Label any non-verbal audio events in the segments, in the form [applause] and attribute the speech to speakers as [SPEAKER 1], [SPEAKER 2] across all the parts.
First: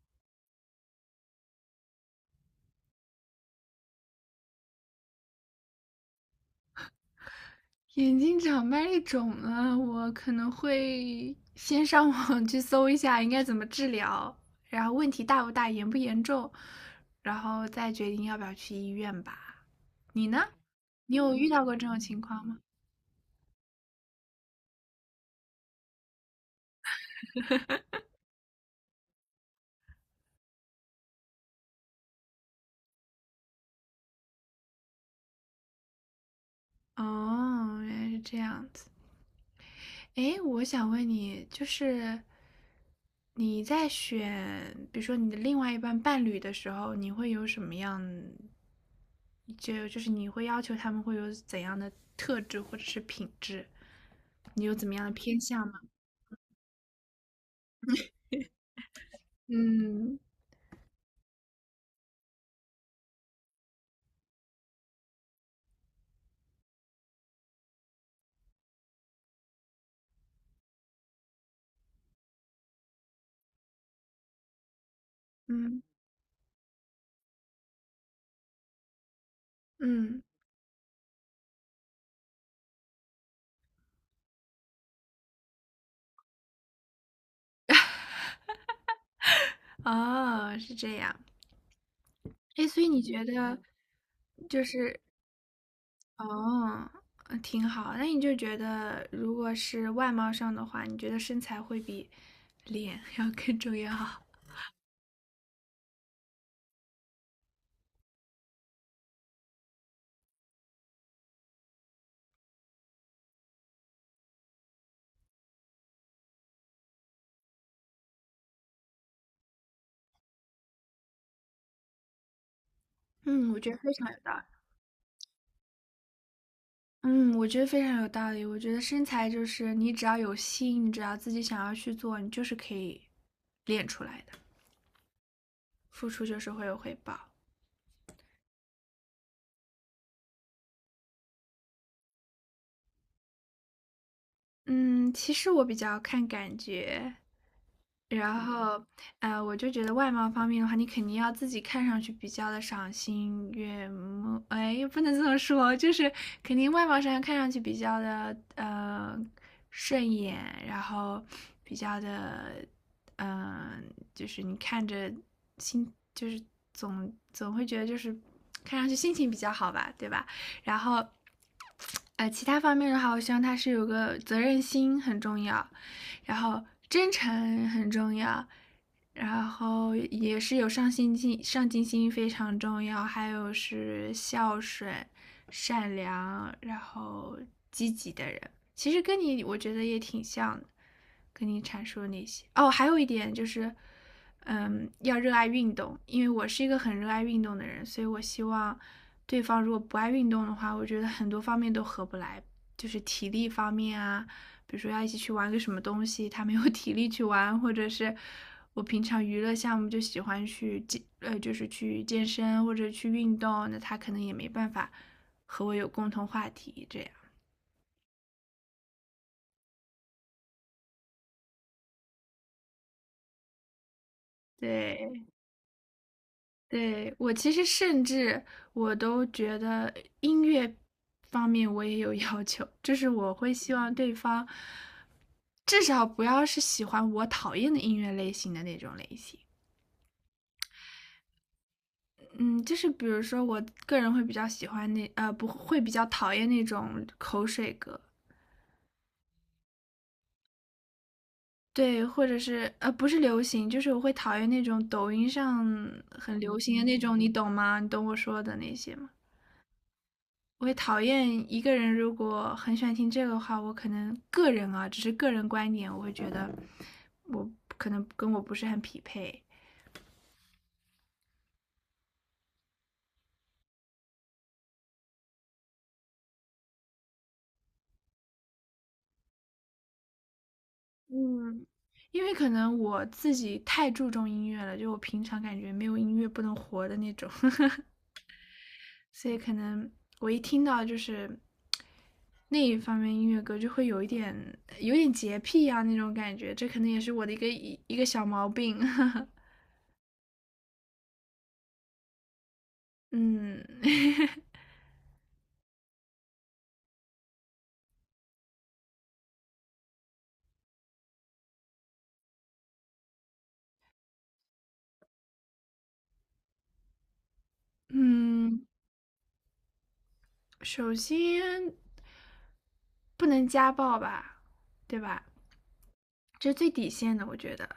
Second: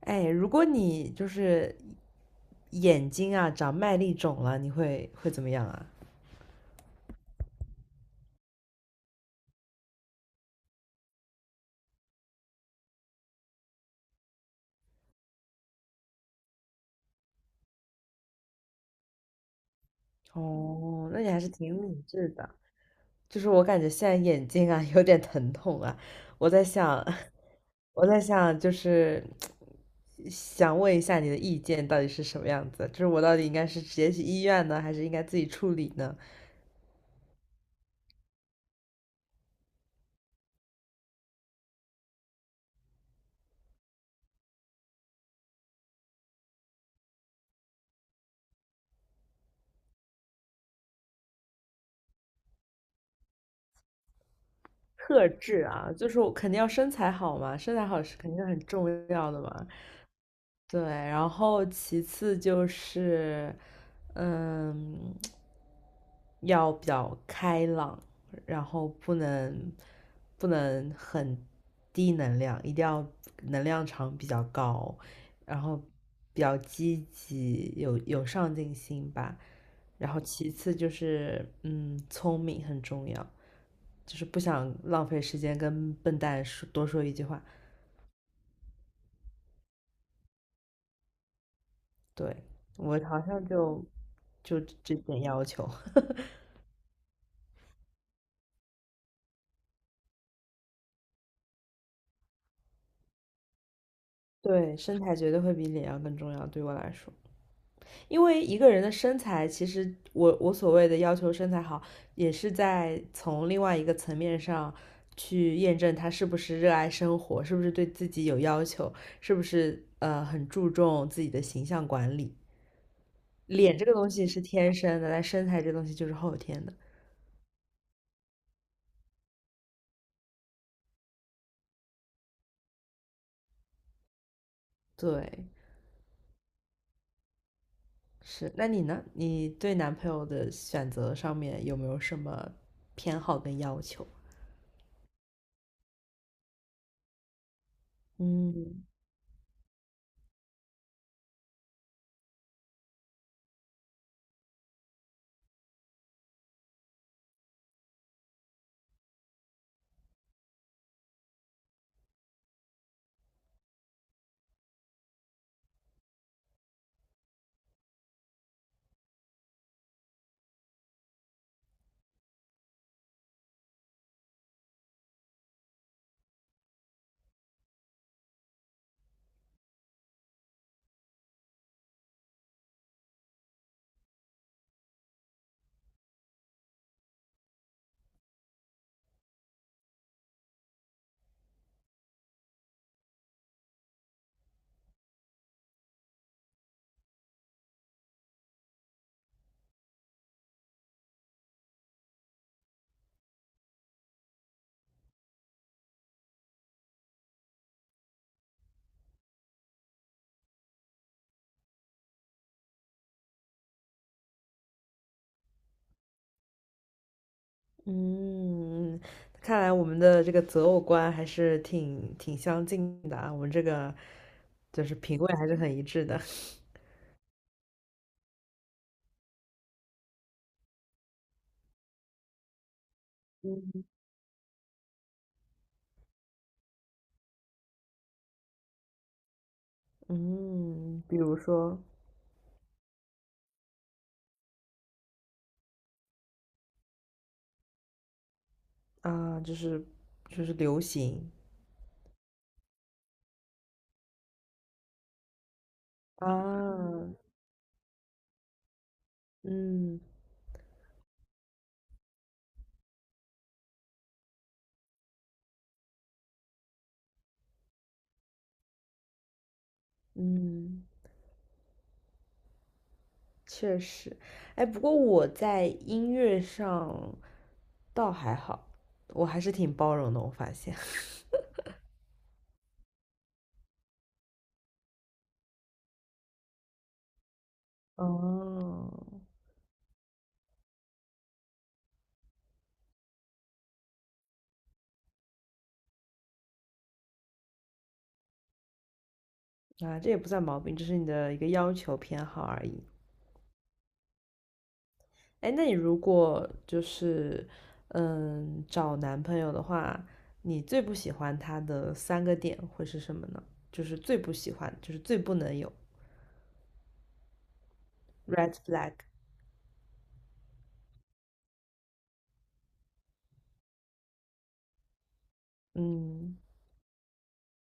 [SPEAKER 1] 哎，如果你就是眼睛啊长麦粒肿了，你会怎么样啊？
[SPEAKER 2] 眼睛长麦粒肿了，我可能会先上网 [laughs] 去搜一下应该怎么治疗，然后问题大不大，严不严重，然后再决定要不要去医院吧。你呢？
[SPEAKER 1] 哦，
[SPEAKER 2] 你
[SPEAKER 1] 那你
[SPEAKER 2] 有
[SPEAKER 1] 还
[SPEAKER 2] 遇
[SPEAKER 1] 是
[SPEAKER 2] 到过
[SPEAKER 1] 挺
[SPEAKER 2] 这种
[SPEAKER 1] 理
[SPEAKER 2] 情
[SPEAKER 1] 智
[SPEAKER 2] 况
[SPEAKER 1] 的。
[SPEAKER 2] 吗？
[SPEAKER 1] 就是我感觉现在眼睛啊 [laughs] 有点疼痛啊，我在想，[laughs] 我在想，就是想问一下你的意见到底是什么样子？就是我到底应该是直接去医院呢，还是应该自己处理呢？
[SPEAKER 2] 哦，原来是这样子。诶，我想问你，就是你在选，比如说你的另外一半伴侣的时候，你会有什么样，就是你会要求他们会有怎样的特质或者是品质？你有怎么样的
[SPEAKER 1] 特
[SPEAKER 2] 偏
[SPEAKER 1] 质
[SPEAKER 2] 向吗？
[SPEAKER 1] 啊，就是我肯定要身材好嘛，身材好是肯定很重要的嘛。
[SPEAKER 2] 嗯
[SPEAKER 1] 对，然后其次就是，嗯，要比较开朗，然后不能很低能量，一定要能量场比较高，然后
[SPEAKER 2] 嗯
[SPEAKER 1] 比较积极，有上进心吧。然后
[SPEAKER 2] 嗯，
[SPEAKER 1] 其次就是，聪明很重要，就是不想浪费时间跟笨蛋说一句话。
[SPEAKER 2] 哦，是这样。
[SPEAKER 1] 对，
[SPEAKER 2] 诶，所以
[SPEAKER 1] 我
[SPEAKER 2] 你
[SPEAKER 1] 好
[SPEAKER 2] 觉
[SPEAKER 1] 像
[SPEAKER 2] 得，
[SPEAKER 1] 就
[SPEAKER 2] 就
[SPEAKER 1] 这
[SPEAKER 2] 是
[SPEAKER 1] 点要求。[laughs]
[SPEAKER 2] 哦，挺好。那你就觉得，如果是外貌上的话，你觉得身材会比脸 [laughs] 要更重要？[laughs]
[SPEAKER 1] 对，身材绝对会比脸要更重要，对我来说，因为一个人的身材，其实我所谓的要求身材好，也是在从另外一个层面上去验证他是不是热爱生活，是不是对自己有要求，是不是很注重自己的形象管理。
[SPEAKER 2] 嗯，我觉得
[SPEAKER 1] 脸这
[SPEAKER 2] 非
[SPEAKER 1] 个
[SPEAKER 2] 常
[SPEAKER 1] 东
[SPEAKER 2] 有
[SPEAKER 1] 西
[SPEAKER 2] 道
[SPEAKER 1] 是
[SPEAKER 2] 理。
[SPEAKER 1] 天生的，但身材这东西就是后天的。
[SPEAKER 2] 嗯，我觉得非常有道理。我觉得身材就是你只要有心，你只要自己想要去做，你就是可以练出来的。
[SPEAKER 1] 对，
[SPEAKER 2] 付出就是会有回报。
[SPEAKER 1] 是，那你呢？你对男朋友的选择上面有没有什么偏好跟要求？
[SPEAKER 2] 嗯，其实我比较看感觉。然后，
[SPEAKER 1] 嗯
[SPEAKER 2] 我就觉得外貌方面的话，你肯定要自己看上去比较的赏心悦目，哎，也不能这么说，就是肯定外貌上看上去比较的顺眼，然后比较的，嗯、就是你看着心，就是总会觉得就是看上去心情比较好吧，对吧？然后，其他方面的话，我希望他是有个责任心很重要，然后真诚很重要，然后也是有上进心，上进心非常重要，还有是孝顺、善良，然后积极的人。其实跟你我觉得也挺像的，跟你阐述那些。哦，还有一点就是，嗯，要热爱运动，因为我是一个很热爱运动的人，所以我希望对方如果不爱运动的话，我觉得很多方面都合不来，就是体力方面啊，比如说要一起去玩个什么东西，他没有 [laughs] 体力去玩，或者是我平常娱乐项目就喜欢去健，就是去健身或者去运动，那他可能也没办法和我有共同话题，这样。
[SPEAKER 1] 嗯，看来我们的这个择偶观还是挺相近的啊，我们这个就是品
[SPEAKER 2] 对，
[SPEAKER 1] 味还是很一致的。
[SPEAKER 2] 对，我其实甚至我都觉得音乐方面我也有 [laughs] 要求，就是我会希
[SPEAKER 1] 嗯
[SPEAKER 2] 望对方至少不要是喜欢我讨厌的音乐类型的那种类型。
[SPEAKER 1] 嗯，比如说
[SPEAKER 2] 嗯，就是比如说，我个人会比较喜欢那不会比较讨厌那种口水歌，
[SPEAKER 1] 啊，就是流行
[SPEAKER 2] 对，或者是不是流行，就是我会讨厌那种抖音上很流行的
[SPEAKER 1] 啊，
[SPEAKER 2] 那种，你懂吗？你懂我说的那些吗？
[SPEAKER 1] 嗯
[SPEAKER 2] 我会讨厌一个人如果很喜欢听这个的话，我可能个人啊，只是个人观点，我会觉得我可能跟我不是很匹配，
[SPEAKER 1] 嗯。确实，哎，不过我在音乐上倒还好，我还是挺包容的，我发现。[laughs]
[SPEAKER 2] 嗯因为可能我自己太注重音乐了，就我平常感觉没有音乐不能活的那种。[laughs]
[SPEAKER 1] 哦，
[SPEAKER 2] 所以可能我一听到就是那一方面音乐歌，就会有一点洁癖啊那种感觉，这可能也是我的一个小毛病。[laughs]
[SPEAKER 1] 啊，这也不算毛病，这是你的一个要求偏好而已。
[SPEAKER 2] 嗯
[SPEAKER 1] 哎，那你如果就是找男朋友的话，你最不喜欢他的3个点会是什么呢？就是最不喜欢，就是最不能有 red
[SPEAKER 2] 嗯，
[SPEAKER 1] flag。
[SPEAKER 2] 首先不能家暴吧，对吧？
[SPEAKER 1] 嗯，
[SPEAKER 2] 这是最底线的，我觉得。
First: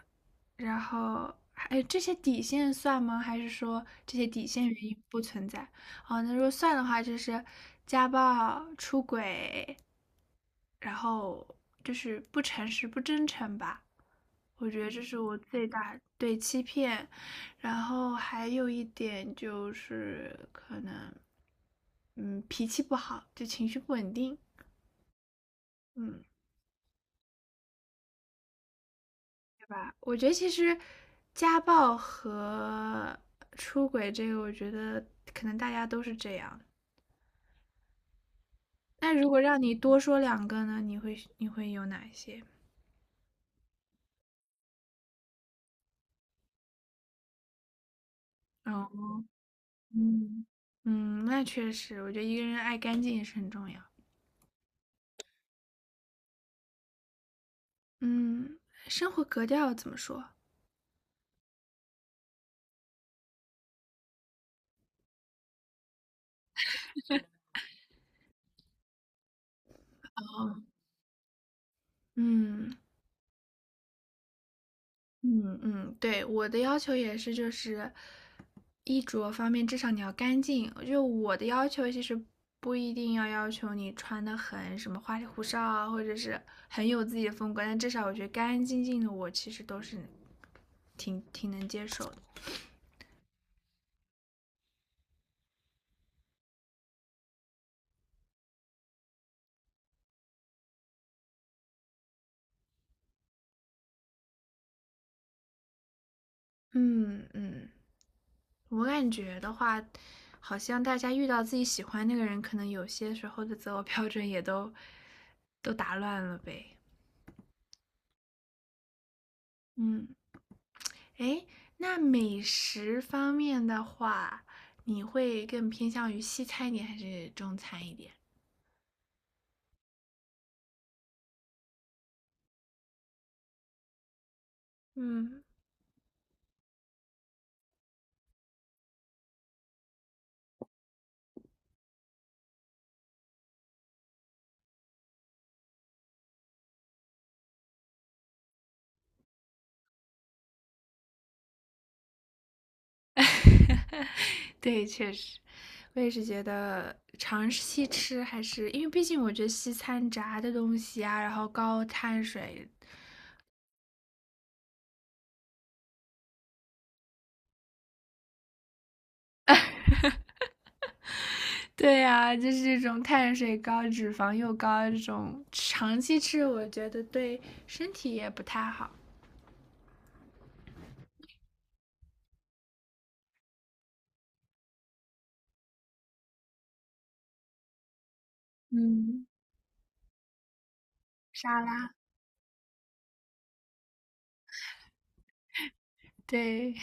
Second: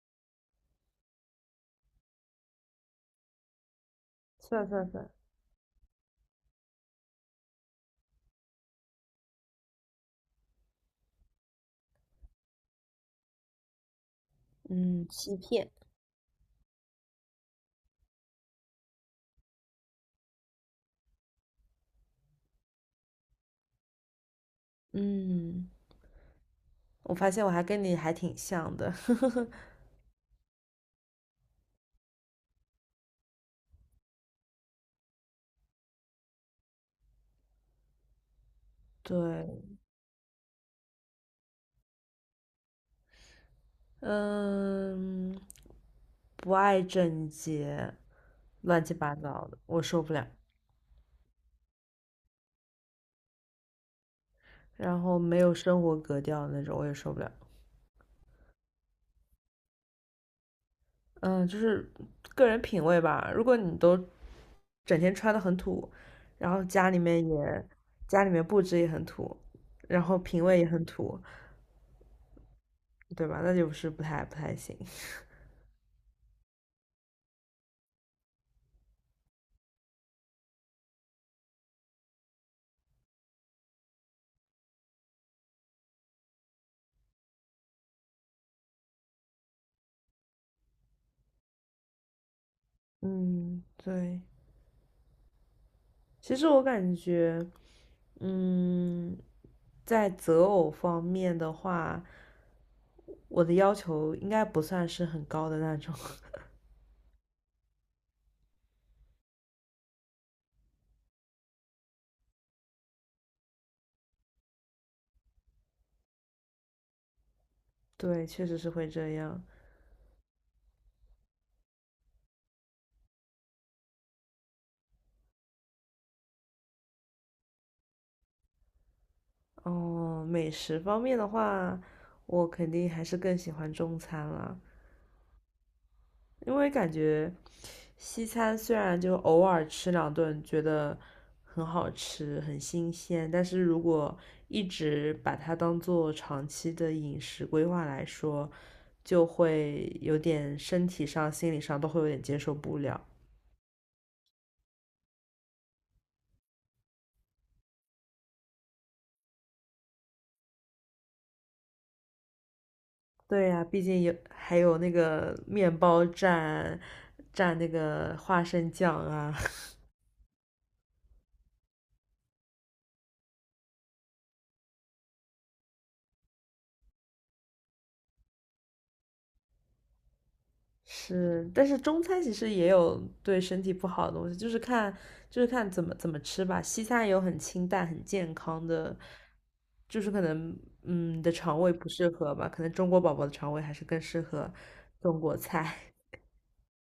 [SPEAKER 2] 然后，哎，这些底线算吗？还是说这些底
[SPEAKER 1] 算
[SPEAKER 2] 线
[SPEAKER 1] 算
[SPEAKER 2] 原因
[SPEAKER 1] 算，
[SPEAKER 2] 不存在？哦，那如果算的话，就是家暴、出轨，然后就是不诚实、不真诚吧。我觉得这
[SPEAKER 1] 嗯，
[SPEAKER 2] 是
[SPEAKER 1] 欺
[SPEAKER 2] 我最
[SPEAKER 1] 骗。
[SPEAKER 2] 大对欺骗，然后还有一点就是可能，嗯，脾气不好，就情绪不稳定，
[SPEAKER 1] 嗯。
[SPEAKER 2] 嗯，
[SPEAKER 1] 我发现我还跟你还挺像的，[laughs]
[SPEAKER 2] 对吧？我觉得其实家暴和出轨这个，我觉得可能大家都是这样。那如果让你
[SPEAKER 1] 对，
[SPEAKER 2] 多说两个呢，你会有哪些？
[SPEAKER 1] 嗯，不爱整洁，乱七八
[SPEAKER 2] 嗯
[SPEAKER 1] 糟的，我受不了。
[SPEAKER 2] 嗯嗯，那确实，我觉得一个人爱干净也是很重要。
[SPEAKER 1] 然后没有生活格调的那种，我也受不了。
[SPEAKER 2] 嗯，生活格调怎么说？
[SPEAKER 1] 嗯，就是个人品味吧。如果你都整天穿的很土，然后家里面布置也很土，然后品
[SPEAKER 2] 哦。
[SPEAKER 1] 味也很土，
[SPEAKER 2] 嗯，
[SPEAKER 1] 对吧？那就是不太行。[laughs]
[SPEAKER 2] 嗯。嗯，对，我的要求也是就是衣着方面，至少你要干净。就我的要求其实不一定要要求你穿的很什么花里胡哨啊，或者是很有自己的风格，但至少我觉得干干净净的，我其实都是挺能接受的。
[SPEAKER 1] 嗯，对。其实我感觉。嗯，在择偶方面的话，我的要求应该不算是很高的那种。[laughs]
[SPEAKER 2] 嗯，嗯。我感觉的话，好像大家遇到自己喜欢那个人，可能有些时候的择偶标准也都打乱了呗。
[SPEAKER 1] 对，确实是会这样。
[SPEAKER 2] 嗯，诶，那美食方面的话，你会更偏向于西餐一点还是中餐一点？
[SPEAKER 1] 哦，美食方面的话，我肯定还是更喜欢中餐啦，
[SPEAKER 2] 嗯，
[SPEAKER 1] 因为感觉西餐虽然就偶尔吃2顿觉得很好吃、很新鲜，但是如果一直把它当做长期的饮食规划来说，就会有点身体上、心理上都会有点接受不了。
[SPEAKER 2] [laughs] 对，确实，我也是觉得尝西吃还是因为毕竟我觉得西餐炸的东西啊，然后高碳水
[SPEAKER 1] 对呀、啊毕竟还有那个面包蘸蘸那个花生酱啊，
[SPEAKER 2] 对呀、就是这种碳水高、脂肪又高，这种长期吃，我觉得对身体也不太好。
[SPEAKER 1] [laughs] 是。但是中餐其实也有对身体不好的东西，就是看怎么吃吧。西餐也有很清淡、很健康的，
[SPEAKER 2] 嗯，
[SPEAKER 1] 就是可能你的肠
[SPEAKER 2] 沙
[SPEAKER 1] 胃不
[SPEAKER 2] 拉，
[SPEAKER 1] 适合吧，可能中国宝宝的肠胃还是更适合中国菜。
[SPEAKER 2] 对，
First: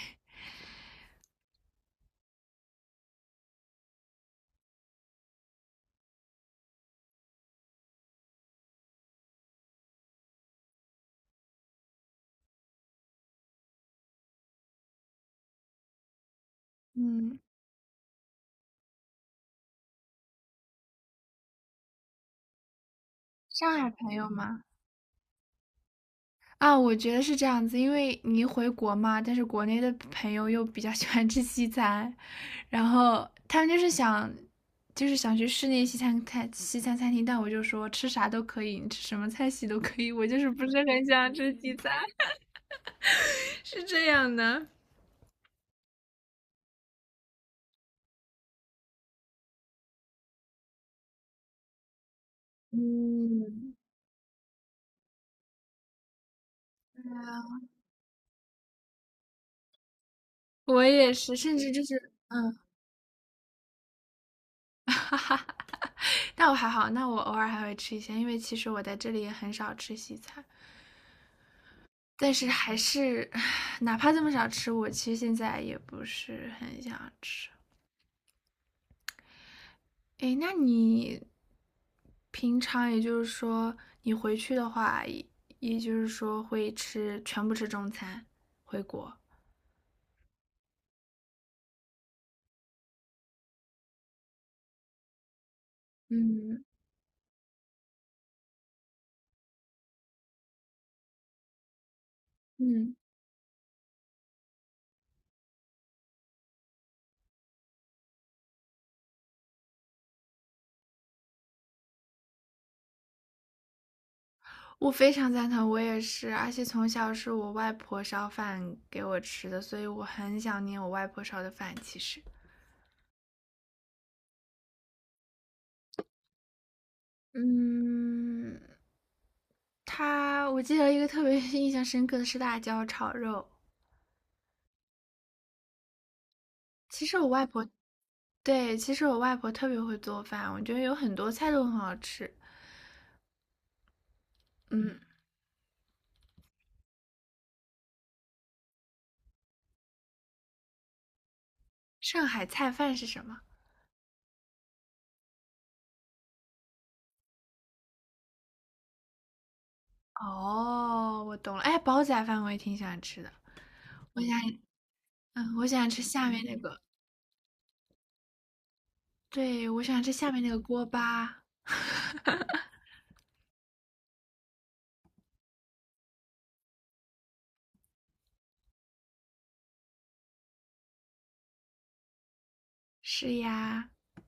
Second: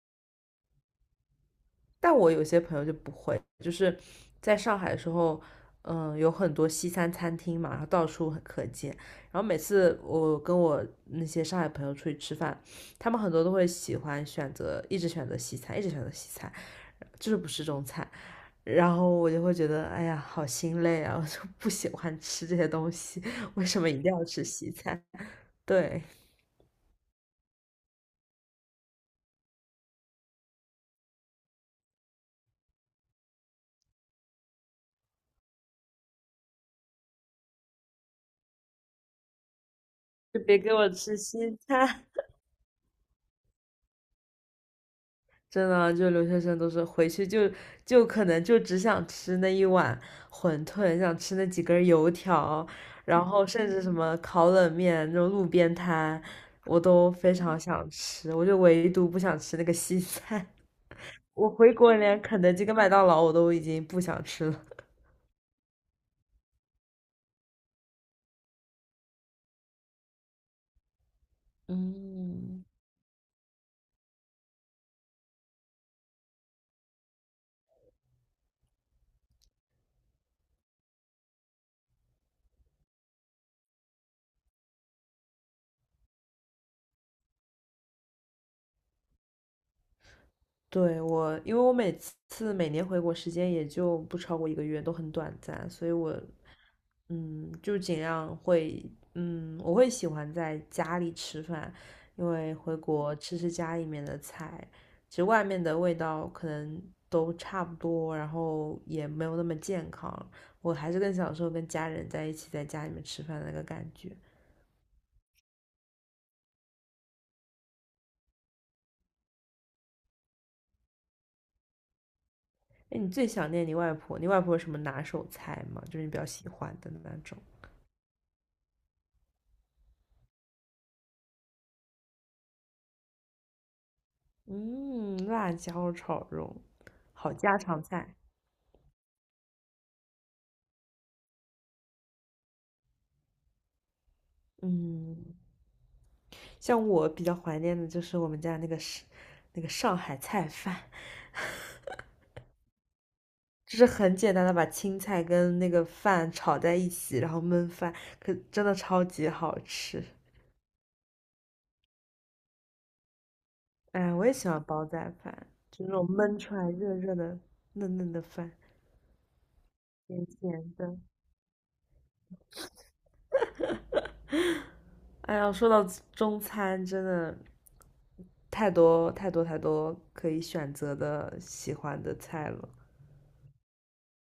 [SPEAKER 1] 但我有些朋友就不会，就是在上海的时候，有很多西餐餐厅嘛，然后到处很可见。然后每次我跟我那些上海朋友出去吃饭，他们很多都会喜欢选择，一直选择西餐，一直选择西餐，就是
[SPEAKER 2] 嗯，
[SPEAKER 1] 不吃中餐。然后我就会觉得，哎呀，好心累啊，我就不喜欢吃这些东西，为
[SPEAKER 2] 上
[SPEAKER 1] 什
[SPEAKER 2] 海
[SPEAKER 1] 么一定
[SPEAKER 2] 朋
[SPEAKER 1] 要
[SPEAKER 2] 友
[SPEAKER 1] 吃
[SPEAKER 2] 嘛，
[SPEAKER 1] 西餐？对，
[SPEAKER 2] 啊，我觉得是这样子，因为你回国嘛，但是国内的朋友又比较喜欢吃西餐，然后他们就是想，就是想去室内西餐餐厅，但我就说吃啥都可以，你吃什么菜系都可以，我就
[SPEAKER 1] 就
[SPEAKER 2] 是
[SPEAKER 1] 别
[SPEAKER 2] 不
[SPEAKER 1] 给
[SPEAKER 2] 是
[SPEAKER 1] 我
[SPEAKER 2] 很
[SPEAKER 1] 吃
[SPEAKER 2] 想吃
[SPEAKER 1] 西
[SPEAKER 2] 西餐，
[SPEAKER 1] 餐。
[SPEAKER 2] [laughs] 是这样的。
[SPEAKER 1] 真的，就留学生都是回去就可能就只想吃那一碗馄饨，想吃那几根油条，然后甚
[SPEAKER 2] 嗯，
[SPEAKER 1] 至什么烤冷面那种路边摊，我都非常想吃，我就唯独不想吃那个西餐。
[SPEAKER 2] 我也是，
[SPEAKER 1] [laughs] 我
[SPEAKER 2] 甚至
[SPEAKER 1] 回
[SPEAKER 2] 就
[SPEAKER 1] 国
[SPEAKER 2] 是，
[SPEAKER 1] 连肯德
[SPEAKER 2] 嗯，
[SPEAKER 1] 基跟麦当劳我都已经不想吃了。
[SPEAKER 2] 但我还好，那我偶尔还会吃一些，因为其实我在这里也很少吃西餐，但是
[SPEAKER 1] 嗯，
[SPEAKER 2] 还是，[sighs] 哪怕这么少吃，我其实现在也不是很想吃。诶，那你平常也就是说，你回去的话，也就是说会吃，全部吃中餐，回国。
[SPEAKER 1] 对，我，因为我每年回国时间也就不超过一个月，都很短暂，所以我
[SPEAKER 2] 嗯
[SPEAKER 1] 就尽量会，我会喜欢在家里吃饭，因为回
[SPEAKER 2] 嗯。
[SPEAKER 1] 国吃家里面的菜，其实外面的味道可能都差不多，然后也没有那么健康。我还是更享受跟家人在一起在家里面吃饭的那个感觉。
[SPEAKER 2] 我非常赞同，我也是，而且从小是我外婆烧饭给我吃的，所以我很想念我外婆烧的饭。其实，
[SPEAKER 1] 哎，你最想念你外婆？你外婆有什么拿手菜吗？就是你比较喜欢的那种？
[SPEAKER 2] 嗯，她我记得一个特别 [laughs] 印象深刻的是辣椒炒肉。
[SPEAKER 1] 嗯，辣椒炒肉，
[SPEAKER 2] 其实我
[SPEAKER 1] 好
[SPEAKER 2] 外
[SPEAKER 1] 家
[SPEAKER 2] 婆，
[SPEAKER 1] 常菜。
[SPEAKER 2] 对，其实我外婆特别会做饭，我觉得有很多菜都很好吃。嗯，
[SPEAKER 1] 嗯，像我比较怀念的就是我们家那个上海菜饭，
[SPEAKER 2] 上海菜饭是什么？
[SPEAKER 1] 就是很简单的把青菜跟那个饭炒在一起，然后焖饭，可真的超级好吃。
[SPEAKER 2] 哦，我懂了。哎，煲仔饭我也挺喜欢吃的，
[SPEAKER 1] 哎，
[SPEAKER 2] 我
[SPEAKER 1] 我
[SPEAKER 2] 想，
[SPEAKER 1] 也喜欢煲仔饭，
[SPEAKER 2] 嗯，我
[SPEAKER 1] 就
[SPEAKER 2] 想
[SPEAKER 1] 那
[SPEAKER 2] 吃
[SPEAKER 1] 种
[SPEAKER 2] 下
[SPEAKER 1] 焖
[SPEAKER 2] 面
[SPEAKER 1] 出
[SPEAKER 2] 那
[SPEAKER 1] 来
[SPEAKER 2] 个，
[SPEAKER 1] 热热的、嫩嫩的饭，
[SPEAKER 2] 对，我想吃
[SPEAKER 1] 甜
[SPEAKER 2] 下面那个
[SPEAKER 1] 甜
[SPEAKER 2] 锅
[SPEAKER 1] 的。
[SPEAKER 2] 巴。
[SPEAKER 1] 哎呀，说到中餐，真的太多太多太多可以选择的喜欢的菜了。
[SPEAKER 2] 是呀